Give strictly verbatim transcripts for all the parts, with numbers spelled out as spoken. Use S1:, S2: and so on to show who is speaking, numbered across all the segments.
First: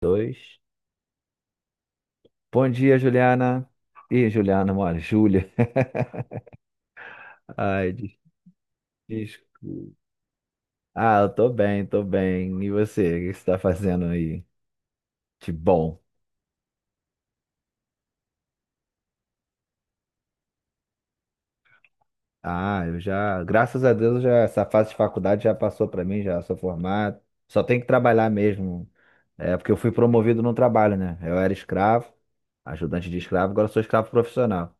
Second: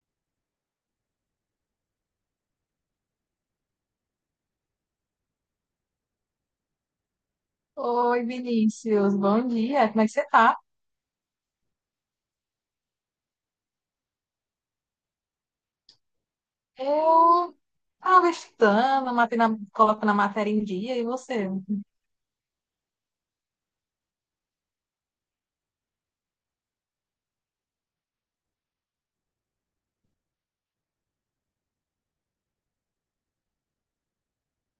S1: Dois. Bom dia, Juliana. Ih, Juliana, mano, Júlia. Ai, des-
S2: Oi, Vinícius, bom dia,
S1: desculpa.
S2: como é que você tá?
S1: Ah, eu tô bem, tô bem. E você, o que você tá fazendo aí de bom?
S2: Eu tava estudando, matei na- coloco na matéria em dia, e você?
S1: Ah, eu já, graças a Deus, já essa fase de faculdade já passou pra mim, já sou formado. Só tenho que trabalhar mesmo. É porque eu fui promovido no trabalho, né? Eu era escravo, ajudante de escravo, agora eu sou escravo profissional.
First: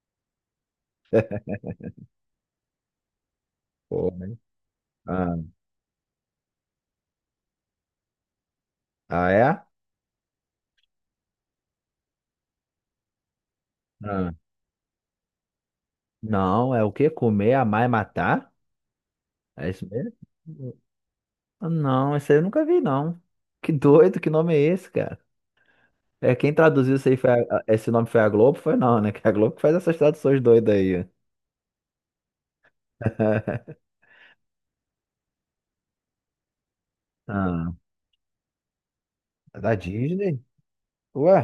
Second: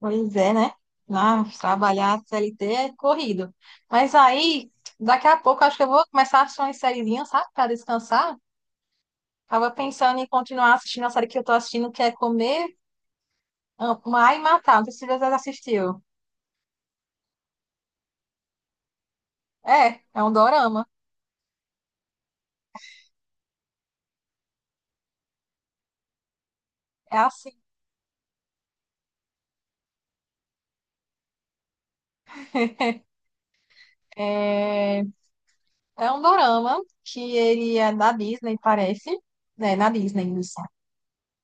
S2: Pois é, né? Ah, trabalhar C L T é corrido.
S1: Pô,
S2: Mas
S1: mas-
S2: aí, daqui
S1: Ah,
S2: a pouco, acho que eu vou começar a assistir uma sériezinha, sabe, pra descansar.
S1: ah, é?
S2: Tava pensando em continuar assistindo a série que eu tô assistindo, que é Comer,
S1: Ah.
S2: Amar e Matar. Não sei se você já assistiu.
S1: Não, é o quê? Comer, amar e matar? É isso
S2: É,
S1: mesmo?
S2: é um dorama.
S1: Ah, não, esse aí eu nunca vi, não. Que doido, que nome é esse, cara? É, quem traduziu isso aí
S2: É
S1: foi
S2: assim.
S1: a- a- esse nome foi a Globo? Foi não, né? Que é a Globo que faz essas traduções doidas aí.
S2: é, É um dorama que
S1: Ah,
S2: ele é da Disney, parece.
S1: é da
S2: É, na Disney,
S1: Disney?
S2: isso.
S1: Ué,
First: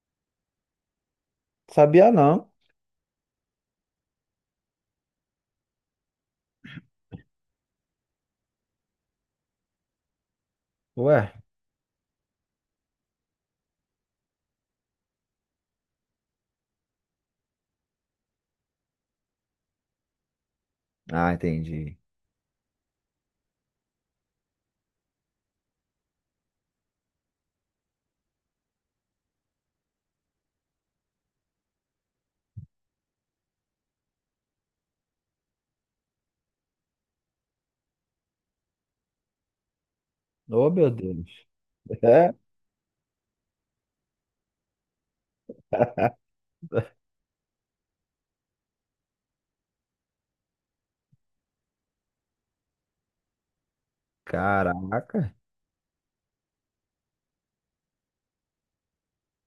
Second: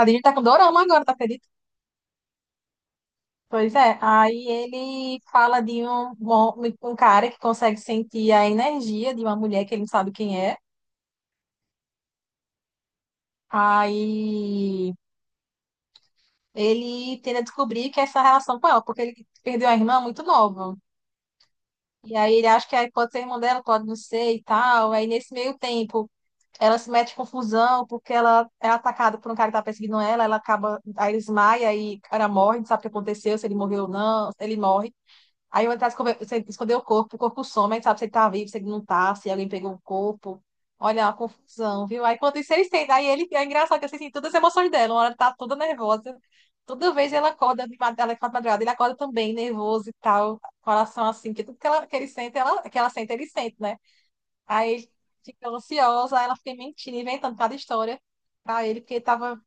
S2: A Disney tá com dorama agora, tá, acredita?
S1: sabia não.
S2: Pois é. Aí ele fala de um, um cara que consegue sentir a energia de uma mulher que ele não sabe quem é.
S1: Ué.
S2: Aí ele tenta descobrir que é essa relação com ela, porque ele perdeu a irmã muito nova.
S1: Ah, entendi.
S2: E aí ele acha que aí pode ser irmã dela, pode não ser e tal. Aí nesse meio tempo, ela se mete em confusão porque ela é atacada por um cara que tá perseguindo ela, ela acaba, aí ele desmaia e o cara morre, não sabe o que aconteceu, se ele morreu ou não, ele morre. Aí ele tá esconder, esconder o corpo, o corpo some, aí não sabe se ele tá vivo, se ele não tá, se alguém pegou o corpo.
S1: Oh, meu
S2: Olha, é uma
S1: Deus.
S2: confusão, viu? Aí enquanto isso eles têm, aí ele, é engraçado que assim, tem todas as emoções dela, uma hora ela tá toda
S1: É?
S2: nervosa, toda vez ela acorda, de mad- ela acorda de madrugada, ele acorda também, nervoso e tal, coração assim, que tudo que, ela, que ele sente, ela, que ela sente, ele sente, né? Aí ele
S1: Caraca.
S2: ficou ansiosa, aí ela fica mentindo, inventando cada história pra ele, porque tava.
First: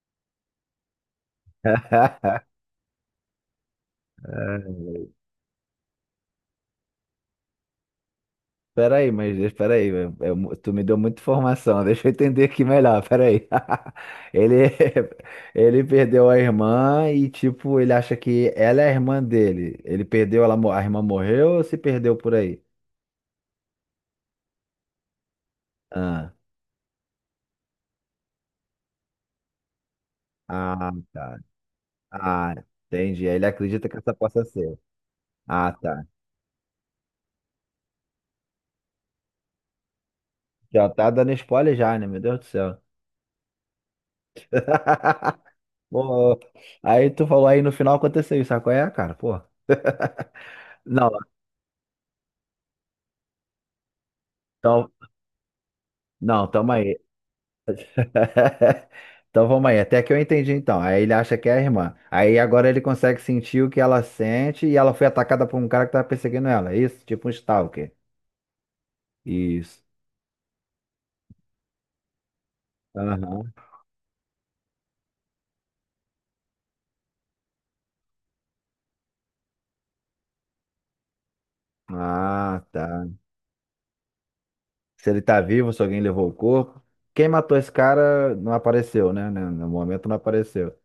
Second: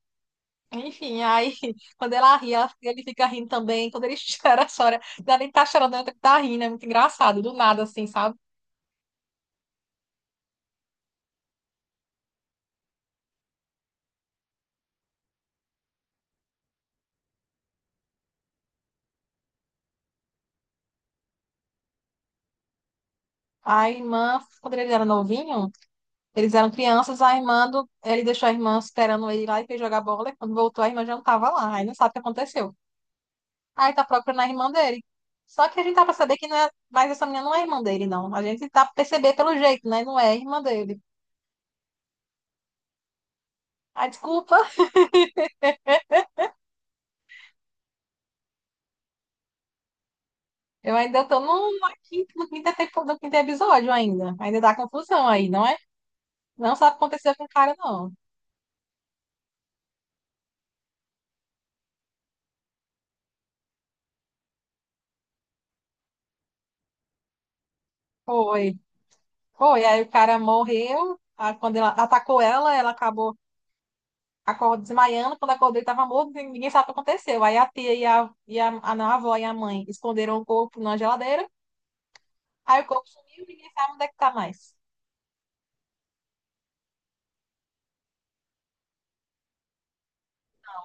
S2: Enfim, aí quando ela ri, ela- ele fica rindo também. Quando ele chora, chora. Não é nem tá chorando, ele tá rindo. É muito engraçado, do nada, assim, sabe?
S1: Pera aí, mas espera aí, eu- eu- tu me deu muita informação, deixa eu entender aqui melhor, pera aí. Ele, ele perdeu a irmã e, tipo, ele acha que ela é a irmã dele. Ele perdeu, ela, mo- a irmã morreu ou se perdeu por aí?
S2: A irmã, quando eles eram novinhos,
S1: Ah,
S2: eles eram crianças, a irmã do... ele deixou a irmã esperando ele lá e foi jogar bola. E quando voltou, a
S1: ah,
S2: irmã já não
S1: tá.
S2: tava lá. Aí não sabe o que
S1: Ah,
S2: aconteceu.
S1: entendi. Ele acredita
S2: Aí
S1: que
S2: tá
S1: essa
S2: procurando
S1: possa
S2: a irmã
S1: ser.
S2: dele. Só
S1: Ah,
S2: que a gente
S1: tá.
S2: tá pra saber que não é. Mas essa menina não é irmã dele, não. A gente tá pra perceber pelo jeito, né? Não é irmã
S1: Já
S2: dele.
S1: tá dando spoiler já, né? Meu Deus do céu.
S2: Ah, desculpa,
S1: Pô, aí tu falou aí no final aconteceu isso, sabe qual é, cara? Pô.
S2: eu
S1: Não,
S2: ainda tô no, na quinta, no quinto, epi- no quinto episódio ainda. Ainda dá
S1: então,
S2: confusão aí, não é?
S1: não, tamo
S2: Não sabe o
S1: aí.
S2: que aconteceu com o cara, não.
S1: Então vamos aí, até que eu entendi então. Aí ele acha que é a irmã. Aí agora ele consegue sentir o que ela sente e ela foi atacada por um cara que tava perseguindo ela. Isso, tipo um stalker.
S2: Foi.
S1: Isso.
S2: Foi. Aí o cara morreu. Aí quando ela atacou ela, ela acabou
S1: Aham.
S2: acordando, desmaiando. Quando acordou, ele tava morto, e ninguém sabe o que aconteceu. Aí a tia e a, e a, a, não, a avó e a mãe esconderam o corpo na geladeira.
S1: Ah,
S2: Aí o
S1: tá.
S2: corpo sumiu, ninguém sabe onde é que tá mais.
S1: Se ele tá vivo, se alguém levou o corpo. Quem matou esse cara não apareceu, né? né, No momento não apareceu.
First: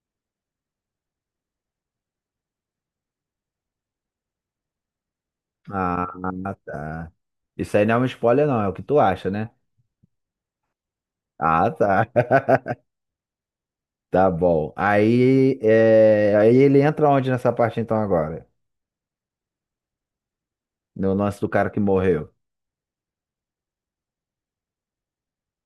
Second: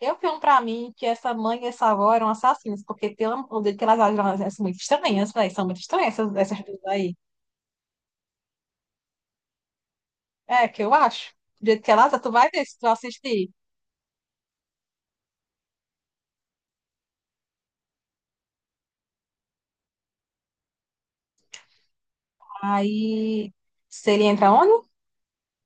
S2: Eu filmo pra mim que essa mãe e essa avó eram assassinas, porque pelo amor de Deus, que elas agem assim, muito estranhas, véi, são muito
S1: Ah,
S2: estranhas essas, essas duas
S1: tá.
S2: aí.
S1: Isso aí não é um spoiler, não, é o que tu acha, né?
S2: É, que eu acho. Do
S1: Ah,
S2: jeito que
S1: tá.
S2: ela tá, tu vai ver se tu assistir.
S1: Tá bom. Aí, é, aí ele entra onde nessa parte então agora? No lance do cara que morreu.
S2: Aí, se ele entra onde?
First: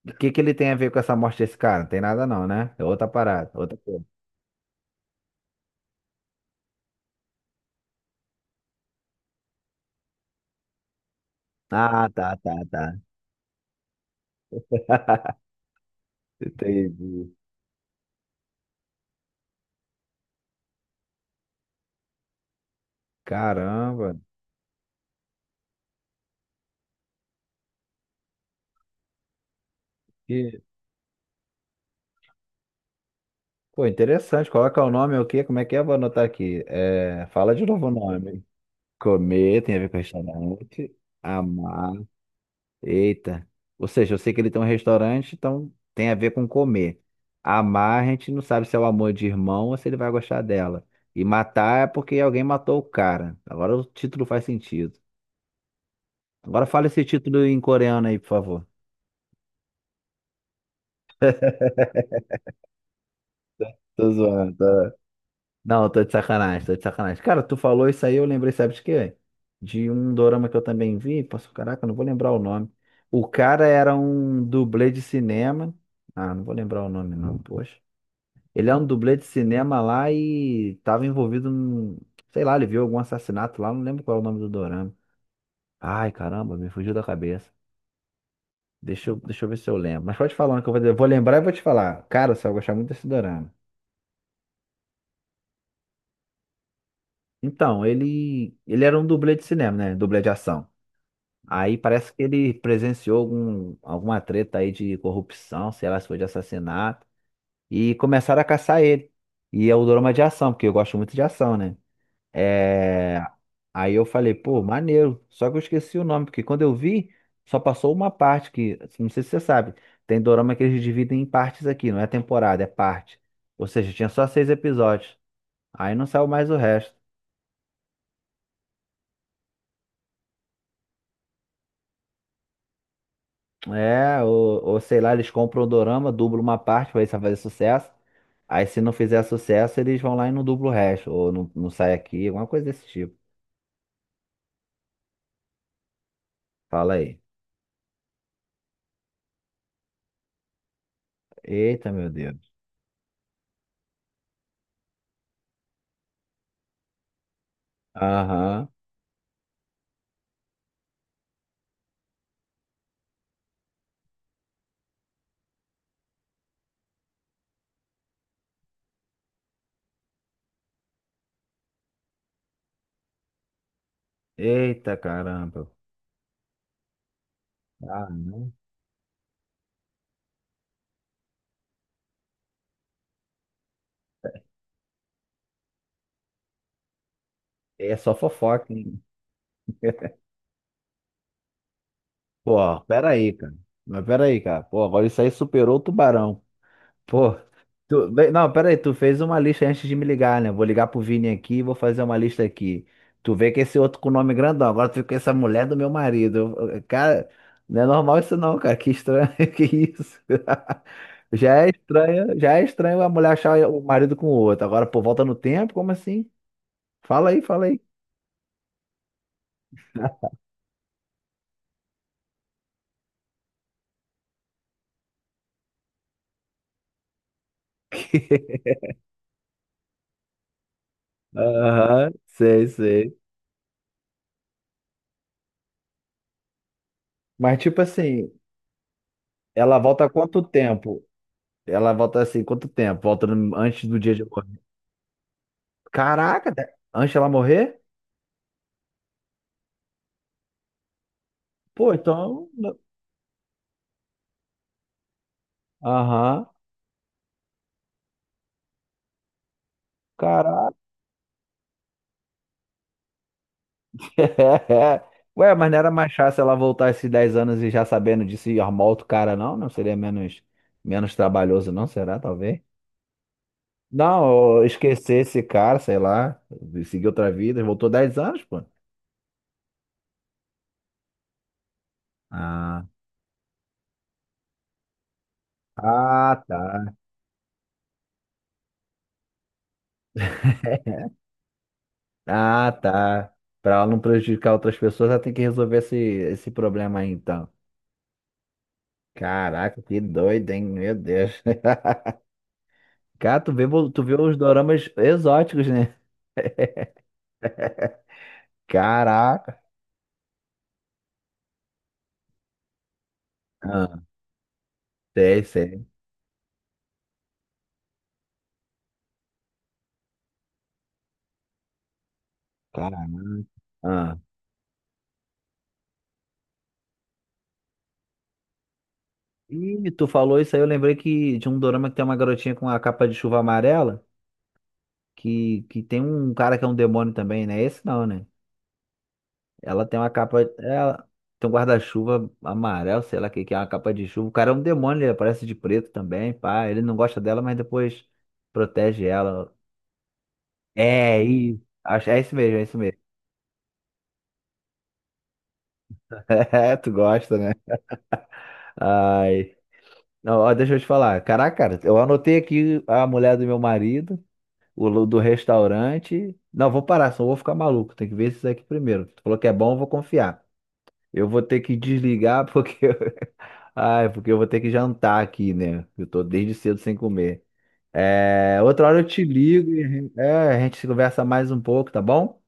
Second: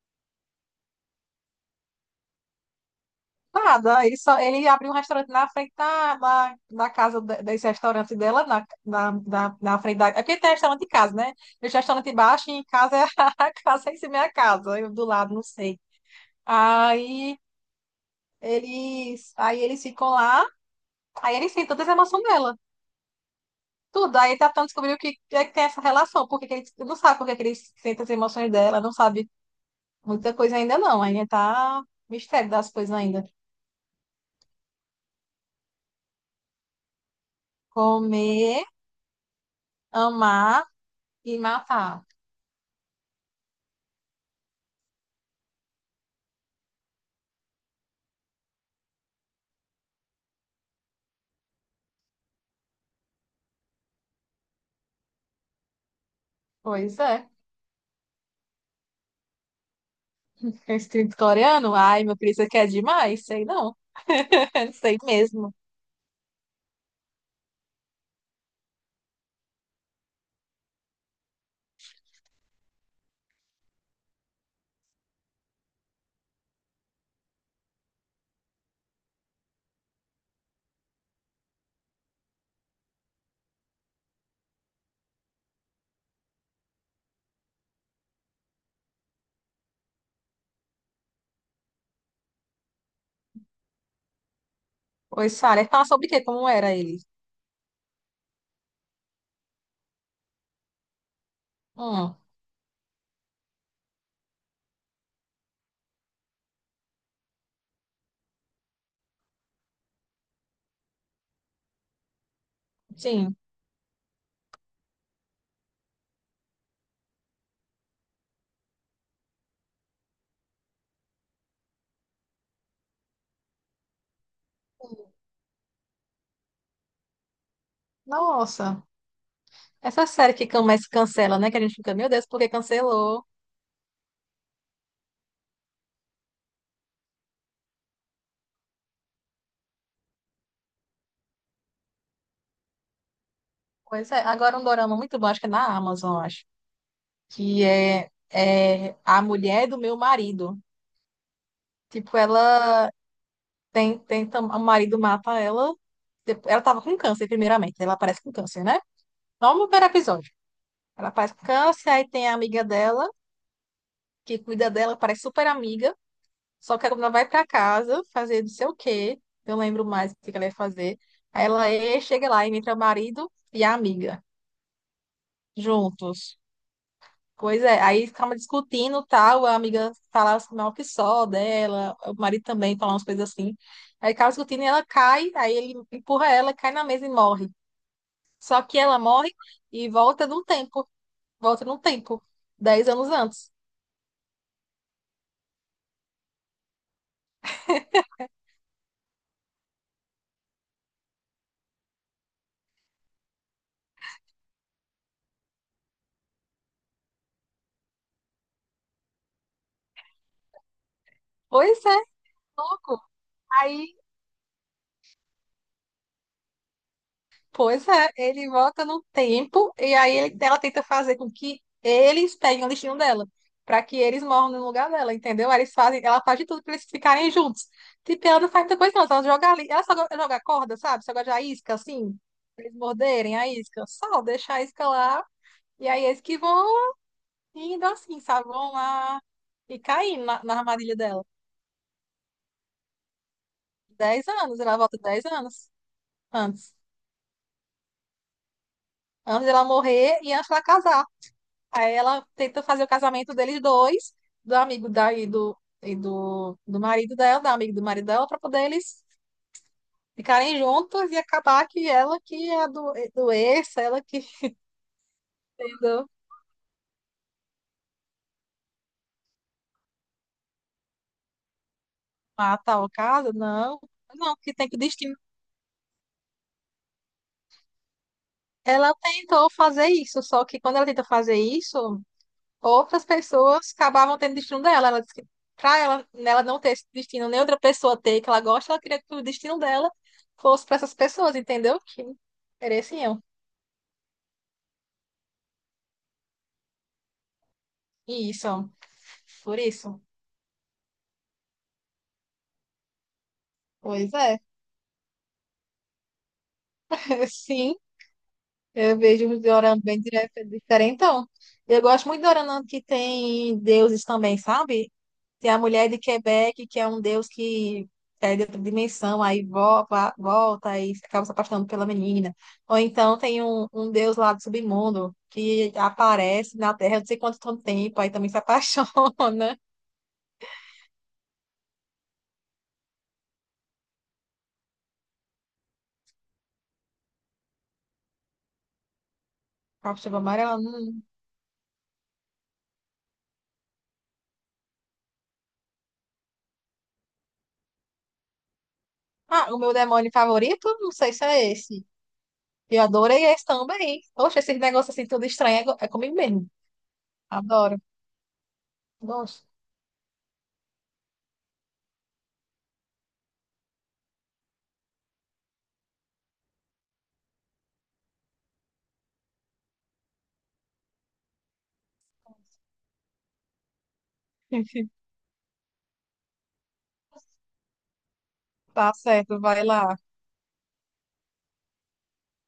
S1: O que que ele tem a ver com essa morte desse cara? Não tem nada não, né? É outra parada, outra coisa.
S2: Nada. Ele, só, ele abriu um restaurante na frente da, da, da casa de- desse restaurante dela, na, na, na, na frente da. É porque tem restaurante em casa, né? Esse
S1: Ah,
S2: restaurante
S1: tá,
S2: embaixo e
S1: tá,
S2: em casa
S1: tá.
S2: é a casa em cima é a casa. Eu do lado, não sei.
S1: Entendi.
S2: Aí eles, aí eles ficam lá, aí eles sentem todas as emoções dela.
S1: Caramba.
S2: Tudo. Aí ele tá tentando descobrir o que é que tem essa relação, porque que ele não sabe por que que ele sente as emoções dela, não sabe. Muita coisa
S1: Que...
S2: ainda não, ainda tá mistério das coisas ainda.
S1: Pô, interessante. Coloca o nome, o quê? Como é que é? Vou anotar aqui. É... Fala de novo o nome.
S2: Comer,
S1: Comer tem a ver com
S2: amar
S1: restaurante.
S2: e
S1: Amar.
S2: matar.
S1: Eita. Ou seja, eu sei que ele tem um restaurante, então tem a ver com comer. Amar, a gente não sabe se é o amor de irmão ou se ele vai gostar dela. E matar é porque alguém matou o cara. Agora o título faz sentido. Agora fala
S2: Pois
S1: esse
S2: é.
S1: título em coreano aí, por favor.
S2: Instinto coreano? Ai, meu filho, isso aqui é demais. Sei não.
S1: Tô zoando, tá?
S2: Sei mesmo.
S1: Não, tô de sacanagem, tô de sacanagem. Cara, tu falou isso aí, eu lembrei, sabe de quê? De um dorama que eu também vi. Posso, caraca, não vou lembrar o nome. O cara era um dublê de cinema. Ah, não vou lembrar o nome, não, poxa. Ele é um dublê de cinema lá e tava envolvido num. Sei lá, ele viu algum assassinato lá, não lembro qual é o nome do dorama. Ai, caramba, me fugiu da cabeça. Deixa eu, deixa eu ver se eu lembro. Mas pode falar um que eu vou, eu vou lembrar e vou te falar. Cara, você vai gostar muito desse dorama.
S2: Pois, Sara, fala sobre o quê? Como era ele?
S1: Então, ele, ele era um dublê de cinema, né? Dublê de ação. Aí parece
S2: Hum,
S1: que ele presenciou algum, alguma treta aí de corrupção, sei lá se foi de assassinato, e começaram a caçar ele. E é o drama de ação, porque eu gosto muito de ação, né? É...
S2: sim.
S1: Aí eu falei, pô, maneiro. Só que eu esqueci o nome, porque quando eu vi, só passou uma parte que, não sei se você sabe, tem dorama que eles dividem em partes aqui, não é temporada, é parte. Ou seja, tinha só seis episódios. Aí não saiu mais o resto.
S2: Nossa. Essa série que começa cancela, né? Que a gente fica, meu Deus, por que cancelou?
S1: É, ou, ou sei lá, eles compram o dorama, dublam uma parte pra ver se vai fazer sucesso. Aí se não fizer sucesso, eles vão lá e não dublam o resto. Ou não, não sai aqui, alguma coisa desse tipo.
S2: Pois é. Agora um dorama muito bom, acho que é na Amazon, acho.
S1: Fala aí.
S2: Que é, é A Mulher do Meu Marido.
S1: Eita, meu
S2: Tipo,
S1: Deus.
S2: ela Tem, tem, tam- o marido mata ela. Dep- Ela tava com câncer, primeiramente. Ela aparece com câncer,
S1: Aham.
S2: né? Não no primeiro episódio. Ela aparece com câncer, aí tem a amiga dela, que cuida dela, parece super amiga. Só que quando ela vai pra casa fazer não sei o quê, eu lembro mais o que que ela ia fazer. Aí ela e- chega lá e entra o marido e a amiga,
S1: Eita, caramba.
S2: juntos. Pois é, aí
S1: Ah,
S2: ficava
S1: não.
S2: discutindo tal, a amiga falava mal que só dela, o marido também falava umas coisas assim. Aí acaba discutindo e ela cai, aí ele empurra ela, cai na mesa e morre.
S1: É só
S2: Só
S1: fofoca,
S2: que ela
S1: hein?
S2: morre e volta no tempo. Volta no tempo.
S1: Pô,
S2: Dez anos
S1: peraí,
S2: antes.
S1: cara. Mas peraí, cara. Pô, agora isso aí superou o tubarão. Pô, tu, bem, não, pera aí, tu fez uma lista antes de me ligar, né? Vou ligar pro Vini aqui e vou fazer uma lista aqui. Tu vê que esse outro com nome grandão, agora tu fica com essa mulher é do meu marido. Eu- eu- Cara, não é normal isso não, cara. Que estranho, que isso? Já é
S2: Pois é,
S1: estranho, já é estranho
S2: louco.
S1: a mulher achar o
S2: Aí,
S1: marido com o outro. Agora, pô, volta no tempo, como assim? Fala aí, fala aí.
S2: pois é, ele volta no tempo e aí ele- ela tenta fazer com que eles peguem o destino dela. Pra que eles morram no lugar dela, entendeu? Aí eles fazem, ela faz de tudo pra eles ficarem juntos. Tipo, ela não faz muita coisa, não. Ela joga ali. Ela só go- joga corda, sabe? Só joga a isca,
S1: Aham,
S2: assim. Pra
S1: sei,
S2: eles
S1: sei.
S2: morderem a isca. Só deixa a isca lá. E aí eles que vão
S1: Mas tipo
S2: indo assim,
S1: assim,
S2: sabe? Vão lá
S1: ela
S2: e
S1: volta
S2: caindo
S1: quanto
S2: na na armadilha
S1: tempo?
S2: dela.
S1: Ela volta assim, quanto tempo? Volta no- antes do dia de
S2: Dez
S1: hoje?
S2: anos, ela volta dez anos
S1: Caraca, de-
S2: antes.
S1: antes ela morrer?
S2: Antes dela morrer e antes dela casar. Aí
S1: Pô,
S2: ela
S1: então.
S2: tenta
S1: n-
S2: fazer o casamento deles dois, do amigo da, e do, e
S1: Aham.
S2: do, do marido dela, da amiga do marido dela, para poder eles ficarem
S1: Caraca.
S2: juntos e acabar que ela que é a do, é, doença, ela que
S1: Ué, mas não era
S2: entendeu,
S1: mais fácil ela voltar esses dez anos e já sabendo disso e arrumar outro cara, não? Não seria menos, menos trabalhoso, não? Será, talvez?
S2: mata o caso. Não, não, que
S1: Não, eu
S2: tem que
S1: esqueci
S2: destino.
S1: esse cara, sei lá. Seguiu outra vida, voltou dez anos, pô.
S2: Ela tentou fazer isso, só que quando ela tenta fazer isso,
S1: Ah,
S2: outras pessoas acabavam tendo o destino dela. Ela disse que pra ela, ela
S1: ah,
S2: não
S1: tá.
S2: ter esse destino, nem outra pessoa ter que ela gosta, ela queria que o destino dela fosse para essas pessoas, entendeu? Que
S1: Ah,
S2: mereciam.
S1: tá. Pra ela não prejudicar outras pessoas, ela tem que resolver esse, esse problema aí, então.
S2: E isso, por
S1: Caraca,
S2: isso.
S1: que doido, hein? Meu Deus. Cara, tu vê, tu
S2: Pois
S1: vê os
S2: é,
S1: doramas exóticos, né?
S2: sim, eu vejo um
S1: Caraca.
S2: dorama bem dire- diferentão. Eu gosto muito de dorama que tem
S1: Ah,
S2: deuses também, sabe?
S1: sei,
S2: Tem a
S1: sei.
S2: mulher de Quebec, que é um deus que é de outra dimensão, aí volta, volta aí acaba se apaixonando pela menina. Ou então tem
S1: Caraca.
S2: um, um
S1: Ah.
S2: deus lá do submundo que aparece na Terra, não sei quanto tanto tempo, aí também se apaixona.
S1: E tu falou isso aí, eu lembrei que de um dorama que tem uma garotinha com a capa de chuva amarela, que, que tem um cara que é um demônio também, né? Esse não, né? Ela tem uma
S2: Captiva
S1: capa,
S2: amarela. Hum.
S1: ela tem um guarda-chuva amarelo, sei lá o que, que é uma capa de chuva. O cara é um demônio, ele aparece de preto também, pá. Ele não gosta dela, mas depois protege
S2: Ah,
S1: ela.
S2: o meu demônio favorito? Não sei
S1: É,
S2: se é
S1: e
S2: esse.
S1: acho, é isso mesmo, é isso
S2: Eu
S1: mesmo.
S2: adorei esse também. Poxa, esses negócios assim tudo estranho é, co- é comigo mesmo.
S1: É, tu gosta, né?
S2: Adoro. Gosto.
S1: Ai. Não, ó, deixa eu te falar. Caraca, cara, eu anotei aqui a mulher do meu marido, o lu- do restaurante. Não, vou parar, senão eu vou ficar maluco. Tem que ver isso aqui primeiro. Tu falou que é bom, eu vou confiar. Eu vou ter que desligar porque. Ai, porque eu vou ter que jantar aqui, né? Eu tô desde cedo sem comer. É, outra
S2: Tá
S1: hora eu te
S2: certo, vai
S1: ligo e a
S2: lá.
S1: gente é, a gente conversa mais um pouco, tá bom?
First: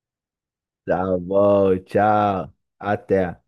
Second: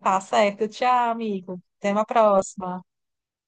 S2: Tá certo. Tchau,
S1: Tá
S2: amigo.
S1: bom,
S2: Até uma
S1: tchau.
S2: próxima.
S1: Até.